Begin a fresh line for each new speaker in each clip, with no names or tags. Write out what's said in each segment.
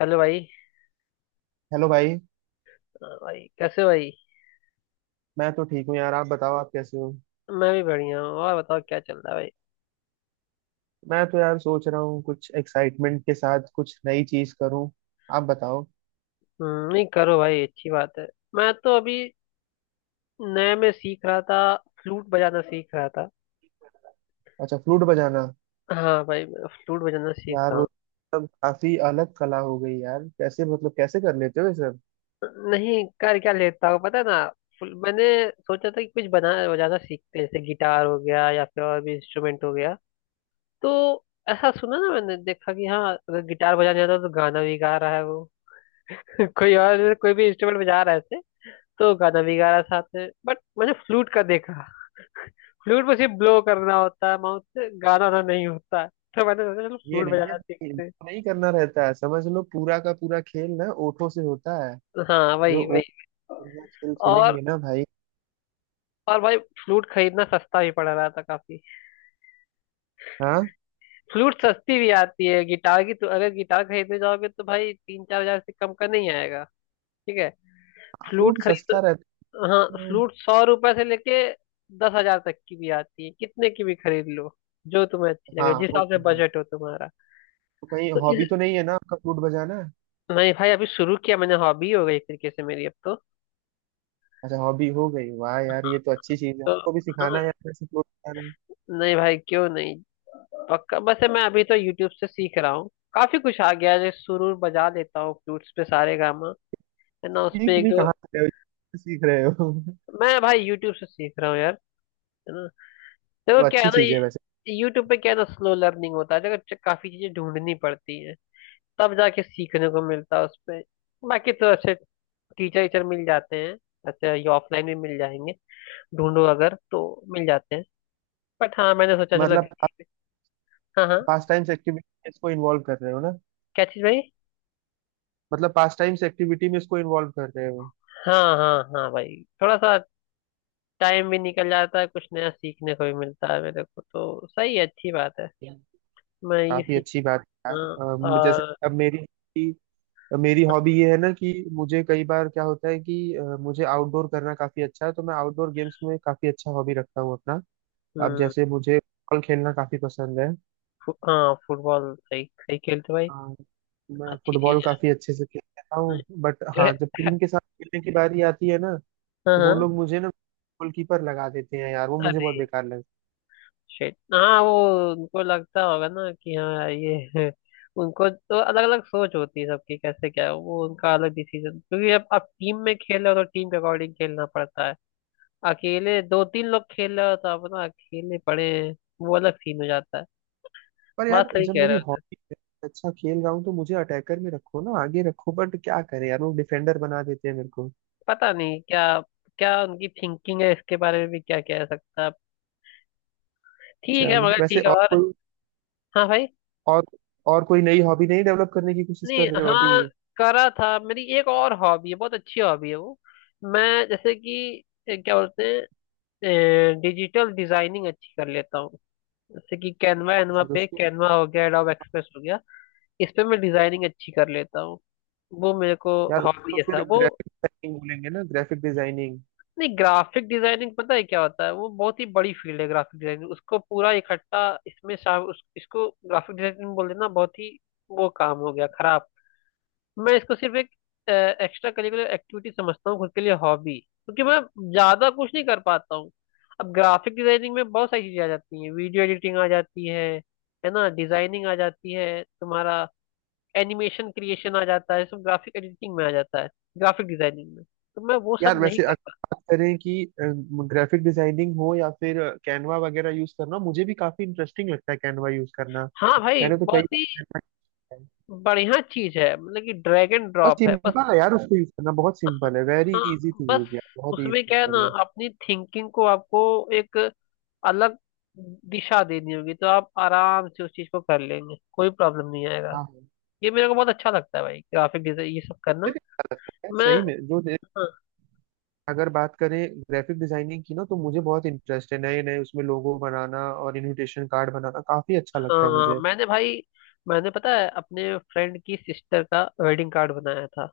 Hello भाई।
Hello भाई।
हाँ भाई, कैसे हो भाई?
मैं तो ठीक हूँ यार, आप बताओ, आप कैसे हो?
मैं भी बढ़िया हूँ। और बताओ, क्या चल रहा है भाई?
मैं तो यार सोच रहा हूँ कुछ एक्साइटमेंट के साथ कुछ नई चीज करूँ। आप बताओ।
नहीं करो भाई, अच्छी बात है। मैं तो अभी नए में सीख रहा था, फ्लूट बजाना सीख रहा था।
अच्छा, फ्लूट बजाना।
हाँ भाई, मैं फ्लूट बजाना सीख
यार वो
रहा
सब काफी अलग कला हो गई यार। कैसे, मतलब कैसे कर लेते हो ये सब?
हूँ। नहीं कर क्या लेता हूँ, पता है ना। मैंने सोचा था कि कुछ बना बजाना सीखते हैं, जैसे गिटार हो गया या फिर और भी इंस्ट्रूमेंट हो गया। तो ऐसा सुना ना, मैंने देखा कि हाँ, अगर गिटार बजाने आता है तो गाना भी गा रहा है वो कोई और, कोई भी इंस्ट्रूमेंट बजा रहा है ऐसे, तो गाना भी गा रहा साथ में। बट मैंने फ्लूट का देखा, फ्लूट में सिर्फ ब्लो करना होता है माउथ से, गाना वाना नहीं होता है, तो मैंने सोचा चलो
ये
फ्लूट
नहीं है
बजाना
कि
सीखते हैं।
इनको नहीं करना रहता है, समझ लो पूरा का पूरा खेल ना ओठों से होता है।
हाँ,
जो
वही वही।
ओठ बढ़िया खेल
और
खेलेंगे ना भाई।
और भाई, फ्लूट खरीदना सस्ता भी पड़ रहा था काफी।
हाँ,
फ्लूट सस्ती भी आती है, गिटार की तो अगर गिटार खरीदने जाओगे तो भाई 3-4 हजार से कम का नहीं आएगा। ठीक है। फ्लूट
फ्लूट
खरीद
सस्ता रहता
तो, हाँ
है।
फ्लूट 100 रुपए से लेके 10 हजार तक की भी आती है, कितने की भी खरीद लो जो तुम्हें अच्छी
हाँ,
लगे, जिस
वो
हिसाब से
तो है।
बजट हो तुम्हारा।
तो कहीं
तो
हॉबी
इस
तो नहीं है ना आपका फ्लूट बजाना?
नहीं भाई, अभी शुरू किया मैंने, हॉबी हो गई एक तरीके से मेरी अब तो।
अच्छा, हॉबी हो गई। वाह यार, ये तो अच्छी चीज है।
तो
आपको भी
हाँ,
सिखाना है यार ऐसे, फ्लोट सिखाना है।
नहीं भाई, क्यों नहीं, पक्का। बस मैं अभी तो यूट्यूब से सीख रहा हूँ, काफी कुछ आ गया है, जैसे सुरूर बजा लेता हूँ फ्लूट्स पे, सारे गामा है ना उस पे,
सीख
एक
भी
दो।
कहाँ से रहे हो, सीख रहे हो?
मैं भाई यूट्यूब से सीख रहा हूँ यार, है ना। देखो
तो
क्या है
अच्छी चीज है वैसे।
ना, यूट्यूब पे क्या है ना, स्लो लर्निंग होता है, देखो काफी चीजें ढूंढनी पड़ती है, तब जाके सीखने को मिलता है उस पे। बाकी तो अच्छे टीचर टीचर मिल जाते हैं, अच्छा, ये ऑफलाइन भी मिल जाएंगे, ढूंढो अगर तो मिल जाते हैं। बट हाँ, मैंने सोचा चलो।
मतलब आप
हाँ हाँ।
पास टाइम्स एक्टिविटी में इसको इन्वॉल्व कर रहे हो ना?
क्या चीज भाई?
मतलब पास टाइम्स एक्टिविटी में इसको इन्वॉल्व कर रहे हो।
हाँ हाँ हाँ भाई, थोड़ा सा टाइम भी निकल जाता है, कुछ नया सीखने को भी मिलता है, मेरे को तो सही है, अच्छी बात है।
Yeah।
मैं ये
काफी
सीख।
अच्छी बात है
हाँ।
यार। जैसे
और।
अब मेरी मेरी हॉबी ये है ना कि मुझे कई बार क्या होता है कि मुझे आउटडोर करना काफी अच्छा है, तो मैं आउटडोर गेम्स में काफी अच्छा हॉबी रखता हूँ अपना। अब
हम्म।
जैसे मुझे फुटबॉल खेलना काफी पसंद है।
हाँ, फुटबॉल सही सही खेलते भाई।
हाँ, मैं
अच्छी
फुटबॉल
चीज
काफी अच्छे से खेल लेता हूँ बट हाँ,
है।
जब टीम के साथ खेलने की बारी आती है ना,
हाँ
तो वो
हाँ।
लोग मुझे ना गोलकीपर लगा देते हैं यार, वो मुझे बहुत
अरे
बेकार लगता है।
शिट। हाँ वो, उनको लगता होगा ना कि हाँ ये उनको तो अलग अलग सोच होती है सबकी, कैसे क्या है वो, उनका अलग डिसीजन, क्योंकि अब टीम में खेल रहे हो तो टीम के अकॉर्डिंग खेलना पड़ता है। अकेले दो तीन लोग खेल रहे हो तो आप ना अकेले पड़े हैं, वो अलग सीन हो जाता है।
पर
बात
यार
सही
जब
कह
मेरी
रहे हो सर।
हॉबी है, अच्छा खेल रहा हूँ, तो मुझे अटैकर में रखो ना, आगे रखो, बट क्या करें यार, वो डिफेंडर बना देते हैं मेरे को।
पता नहीं क्या, क्या उनकी थिंकिंग है इसके बारे में, भी क्या कह सकता है आप। ठीक है
चलो
मगर,
वैसे,
ठीक है।
और
और
कोई
हाँ भाई,
और और कोई नई हॉबी नहीं डेवलप करने की कोशिश
नहीं
कर रहे हो
हाँ,
अभी?
करा था। मेरी एक और हॉबी है, बहुत अच्छी हॉबी है वो। मैं जैसे कि क्या बोलते हैं, डिजिटल डिजाइनिंग अच्छी कर लेता हूँ, जैसे कि कैनवा एनवा
अच्छा, तो
पे,
उसको
कैनवा हो गया, एडोब एक्सप्रेस हो गया, इस पे मैं डिजाइनिंग अच्छी कर लेता हूँ, वो मेरे को
यार
हॉबी
उसको
है सा
फिर
वो।
ग्राफिक डिजाइनिंग बोलेंगे ना, ग्राफिक डिजाइनिंग।
नहीं, ग्राफिक डिजाइनिंग पता है क्या होता है, वो बहुत ही बड़ी फील्ड है ग्राफिक डिजाइनिंग, उसको पूरा इकट्ठा इसमें शाम उस, इसको ग्राफिक डिजाइनिंग बोल देना बहुत ही, वो काम हो गया खराब। मैं इसको सिर्फ एक एक्स्ट्रा करिकुलर एक्टिविटी समझता हूँ खुद के लिए हॉबी, क्योंकि मैं ज्यादा कुछ नहीं कर पाता हूँ। अब ग्राफिक डिजाइनिंग में बहुत सारी चीजें आ जाती हैं, वीडियो एडिटिंग आ जाती है ना, डिजाइनिंग आ जाती है तुम्हारा, एनिमेशन क्रिएशन आ जाता है, सब ग्राफिक एडिटिंग में आ जाता है, ग्राफिक डिजाइनिंग में, तो मैं वो
यार
सब नहीं
वैसे अगर
कर
बात करें कि ग्राफिक डिजाइनिंग हो या फिर कैनवा वगैरह यूज करना, मुझे भी काफी इंटरेस्टिंग लगता है कैनवा यूज करना।
पाता। हाँ भाई,
मैंने तो कई
बहुत
बार
ही
Canva किया है,
बढ़िया चीज है, मतलब कि ड्रैग एंड
और
ड्रॉप है बस।
सिंपल है यार, अच्छा उसको यूज करना बहुत सिंपल है, वेरी
हाँ
इजी टू
बस,
यूज यार, बहुत ही
उसमें क्या है ना,
सिंपल है।
अपनी थिंकिंग को आपको एक अलग दिशा देनी होगी, तो आप आराम से उस चीज को कर लेंगे, कोई प्रॉब्लम नहीं आएगा।
हाँ, मुझे
ये मेरे को बहुत अच्छा लगता है भाई, ग्राफिक डिजाइन ये सब
भी
करना।
अच्छा लगता है यार,
मैं।
सही में अगर बात करें ग्राफिक डिजाइनिंग की ना, तो मुझे बहुत इंटरेस्ट है, नए नए उसमें लोगो बनाना और इनविटेशन कार्ड बनाना काफी अच्छा लगता है
हाँ,
मुझे।
मैंने भाई मैंने पता है, अपने फ्रेंड की सिस्टर का वेडिंग कार्ड बनाया था,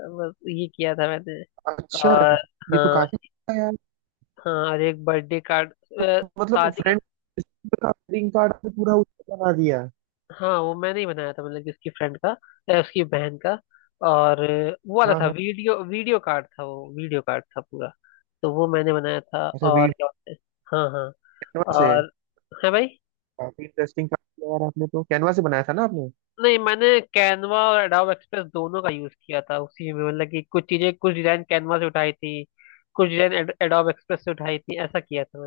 बस ये किया था मैंने।
अच्छा,
और
ये तो
हाँ
काफी अच्छा है यार।
हाँ, और एक बर्थडे कार्ड।
तो मतलब
शादी।
रिंग कार्ड में पूरा उसको बना दिया।
हाँ, वो मैंने ही बनाया था, मतलब कि उसकी फ्रेंड का, उसकी बहन का। और वो वाला
हाँ
था,
हाँ।
वीडियो वीडियो कार्ड था, वो वीडियो कार्ड था पूरा। तो वो मैंने बनाया था,
अच्छा,
और
वीडियो
क्या होता है। हाँ हाँ,
कैनवा से?
और है भाई।
काफी इंटरेस्टिंग काम किया यार आपने, तो कैनवा से बनाया था ना आपने
नहीं, मैंने कैनवा और एडोब एक्सप्रेस दोनों का यूज किया था उसी में, मतलब कि कुछ चीजें, कुछ डिजाइन कैनवा से उठाई थी, कुछ डिजाइन एडोब एक्सप्रेस से उठाई थी, ऐसा किया था।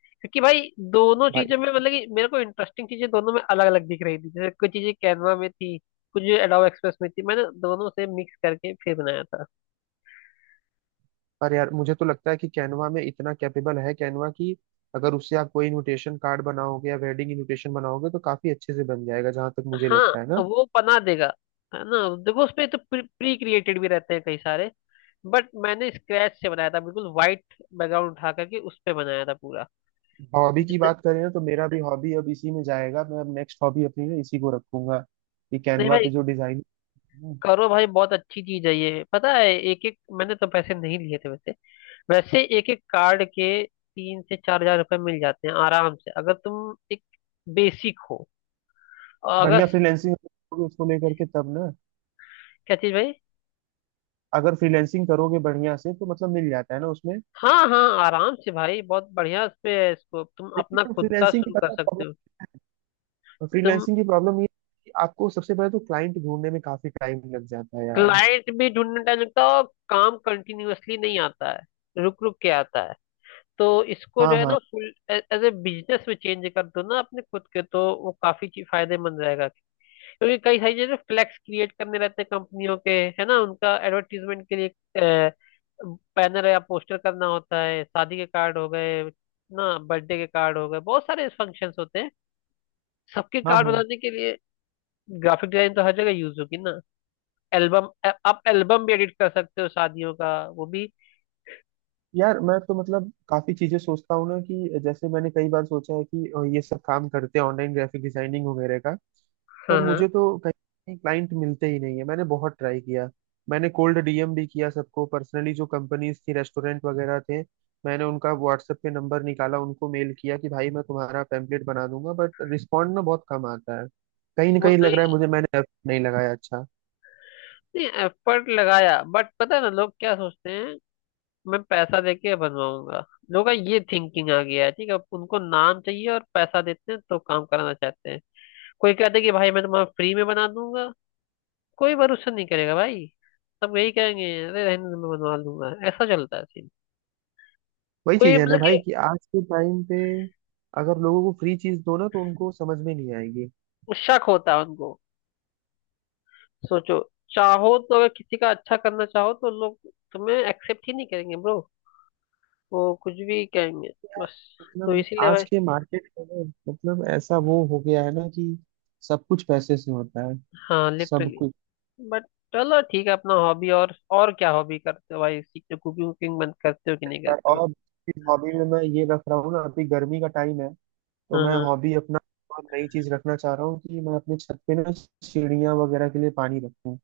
क्योंकि भाई दोनों
भाई?
चीजों में, मतलब कि मेरे को इंटरेस्टिंग चीजें दोनों में अलग अलग दिख रही थी, जैसे कुछ चीजें कैनवा में थी, कुछ एडोब एक्सप्रेस में थी, मैंने दोनों से मिक्स करके फिर बनाया था।
पर यार मुझे तो लगता है कि कैनवा में इतना कैपेबल है कैनवा की, अगर उससे आप कोई इनविटेशन कार्ड बनाओगे या वेडिंग इनविटेशन बनाओगे तो काफी अच्छे से बन जाएगा, जहां तक मुझे लगता है
हाँ
ना।
वो बना देगा, है ना। देखो उसपे तो प्री क्रिएटेड भी रहते हैं कई सारे, बट मैंने स्क्रैच से बनाया था, बिल्कुल वाइट बैकग्राउंड उठा करके उस पे बनाया था पूरा।
हॉबी की
जैसे।
बात करें ना, तो मेरा भी हॉबी अब इसी में जाएगा, मैं अब नेक्स्ट हॉबी अपनी ना इसी को रखूंगा कि
नहीं
कैनवा पे
भाई,
जो डिजाइन।
करो भाई, बहुत अच्छी चीज है ये, पता है, एक एक मैंने तो पैसे नहीं लिए थे वैसे। वैसे एक एक कार्ड के 3 से 4 हजार रुपये मिल जाते हैं आराम से, अगर तुम एक बेसिक हो। और
बढ़िया,
अगर,
फ्रीलैंसिंग उसको लेकर के तब ना,
क्या चीज भाई?
अगर फ्रीलैंसिंग करोगे बढ़िया से तो मतलब मिल जाता है ना उसमें।
हाँ हाँ, आराम से भाई, बहुत बढ़िया उस पे है, इसको तुम अपना
लेकिन
खुद का
फ्रीलैंसिंग की
शुरू कर सकते हो। तुम।
प्रॉब्लम ये है कि आपको सबसे पहले तो क्लाइंट ढूंढने में काफी टाइम लग जाता है यार।
क्लाइंट भी ढूंढने टाइम लगता है, और काम कंटिन्यूअसली नहीं आता है, रुक रुक के आता है, तो इसको जो
हाँ,
है
हाँ,
ना, फुल एज ए बिजनेस में चेंज कर दो ना अपने खुद के, तो वो काफी फायदेमंद रहेगा। क्योंकि कई सारी जगह फ्लैक्स क्रिएट करने रहते हैं कंपनियों के, है ना, उनका एडवर्टीजमेंट के लिए बैनर या पोस्टर करना होता है, शादी के कार्ड हो गए ना, बर्थडे के कार्ड हो गए, बहुत सारे फंक्शंस होते हैं, सबके
हाँ,
कार्ड
हाँ।
बनाने के लिए ग्राफिक डिजाइन तो हर जगह यूज होगी ना। एल्बम, आप एल्बम भी एडिट कर सकते हो शादियों का, वो भी।
यार मैं तो मतलब काफी चीजें सोचता हूँ ना, कि जैसे मैंने कई बार सोचा है कि ये सब काम करते हैं ऑनलाइन ग्राफिक डिजाइनिंग वगैरह का।
हाँ
पर
हाँ।
मुझे तो कहीं क्लाइंट मिलते ही नहीं है, मैंने बहुत ट्राई किया। मैंने कोल्ड डीएम भी किया सबको पर्सनली, जो कंपनीज थी, रेस्टोरेंट वगैरह थे, मैंने उनका व्हाट्सएप पे नंबर निकाला, उनको मेल किया कि भाई मैं तुम्हारा पैम्पलेट बना दूंगा, बट रिस्पॉन्ड ना बहुत कम आता है। कहीं ना
वो
कहीं लग
नहीं,
रहा है मुझे मैंने effort नहीं लगाया अच्छा।
नहीं एफर्ट लगाया, बट पता है ना लोग क्या सोचते हैं, मैं पैसा देके बनवाऊंगा, लोगों का ये थिंकिंग आ गया है। ठीक है, उनको नाम चाहिए, और पैसा देते हैं तो काम कराना चाहते हैं। कोई कहते हैं कि भाई मैं तुम्हारा फ्री में बना दूंगा, कोई भरोसा नहीं करेगा भाई, सब यही कहेंगे, अरे रहने दो, मैं बनवा लूंगा, ऐसा चलता है सीन।
वही
कोई,
चीज है ना
मतलब कि
भाई, कि आज के टाइम पे अगर लोगों को फ्री चीज दो ना, तो उनको समझ में नहीं आएगी।
शक होता है उनको। सोचो, चाहो तो, अगर किसी का अच्छा करना चाहो तो लोग तुम्हें एक्सेप्ट ही नहीं करेंगे ब्रो, वो कुछ भी कहेंगे।
यार,
बस, तो
मतलब
इसीलिए
आज
भाई,
के मार्केट में ना, मतलब ऐसा वो हो गया है ना कि सब कुछ पैसे से होता है,
हाँ
सब
लिटरली।
कुछ।
बट चलो ठीक है, अपना हॉबी और क्या हॉबी करते हो भाई, सीखते हो, कुकिंग वुकिंग बंद करते हो कि नहीं करते
और
हो?
हॉबी में मैं ये रख रहा हूँ ना, अभी गर्मी का टाइम है तो
हाँ
मैं
हाँ।
हॉबी अपना और नई चीज रखना चाह रहा हूँ कि मैं अपने छत पे ना चिड़िया वगैरह के लिए पानी रखूँ।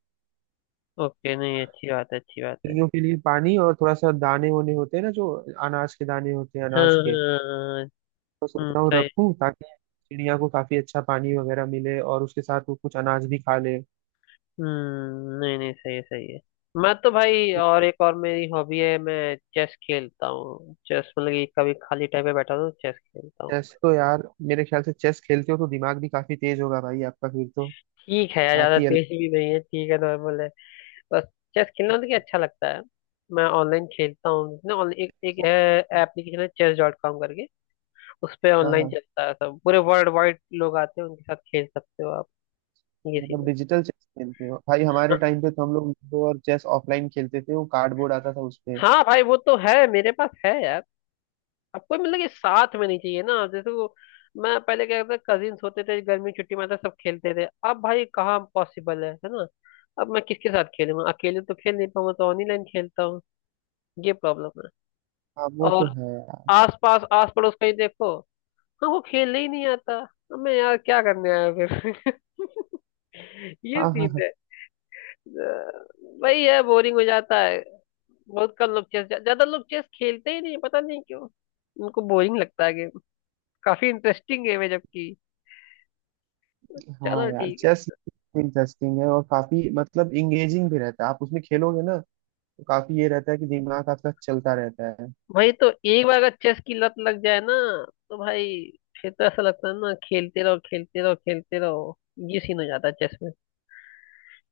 ओके, नहीं अच्छी बात है, अच्छी बात है।
चिड़ियों के लिए पानी और थोड़ा सा दाने वाने होते हैं ना, जो अनाज के दाने होते हैं,
हाँ
अनाज
हाँ
के।
हाँ, हाँ, हाँ।
तो सोच रहा हूँ
सही।
रखूँ ताकि चिड़िया को काफी अच्छा पानी वगैरह मिले और उसके साथ वो कुछ अनाज भी खा ले।
हम्म, नहीं नहीं, सही है, सही है। मैं तो भाई, और एक और मेरी हॉबी है, मैं चेस खेलता हूँ, चेस मतलब कि कभी खाली टाइम पे बैठा हूँ चेस खेलता हूँ।
चेस तो यार, मेरे ख्याल से चेस खेलते हो तो दिमाग भी काफी तेज होगा भाई आपका, फिर तो
ठीक है यार,
बात
ज्यादा
ही अलग
तेज भी नहीं है, ठीक है, नॉर्मल है बस। चेस खेलना मतलब कि अच्छा लगता है, मैं ऑनलाइन खेलता हूँ ना। ऑनलाइन एक एक
है।
एप्लीकेशन है, chess.com करके, उस पे
हाँ
ऑनलाइन
हाँ,
चलता है सब, पूरे वर्ल्ड वाइड लोग आते हैं, उनके साथ खेल सकते हो आप। ये सीन
मतलब
है।
डिजिटल चेस खेलते हो भाई? हमारे
हाँ
टाइम पे तो हम लोग लूडो और चेस ऑफलाइन खेलते थे, वो कार्डबोर्ड आता था उस पे।
हाँ भाई, वो तो है, मेरे पास है यार। आपको मतलब कि साथ में नहीं चाहिए ना जैसे वो। मैं पहले क्या करता, कजिन्स होते थे, गर्मी की छुट्टी में आते, सब खेलते थे, अब भाई कहाँ पॉसिबल है ना। अब मैं किसके साथ खेलूंगा, अकेले तो खेल नहीं पाऊंगा, तो ऑनलाइन खेलता हूँ। ये प्रॉब्लम है।
हाँ, वो तो
और
है यार।
आस पास आस पड़ोस कहीं देखो, हाँ वो खेलने ही नहीं आता, अब मैं यार क्या करने आया फिर ये
हाँ, हाँ,
सीन
हाँ,
है। वही है, बोरिंग हो जाता है। बहुत कम लोग चेस, ज्यादा लोग चेस खेलते ही नहीं, पता नहीं क्यों, उनको बोरिंग लगता है गेम, काफी इंटरेस्टिंग गेम है जबकि।
हाँ।
चलो
यार
ठीक है।
चेस इंटरेस्टिंग है और काफी मतलब इंगेजिंग भी रहता है, आप उसमें खेलोगे ना, तो काफी ये रहता है कि दिमाग आपका चलता रहता है।
भाई, तो एक बार अगर चेस की लत लग जाए ना, तो भाई, फिर तो ऐसा लगता है ना, खेलते रहो खेलते रहो खेलते रहो, ये सीन हो जाता है चेस में।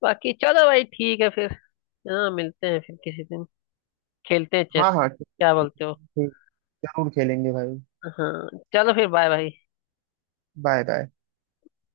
बाकी चलो भाई, ठीक है फिर। हाँ, मिलते हैं फिर किसी दिन, खेलते हैं चेस,
हाँ हाँ, ठीक,
क्या बोलते हो?
जरूर खेलेंगे भाई।
हाँ चलो, फिर बाय भाई।
Bye bye.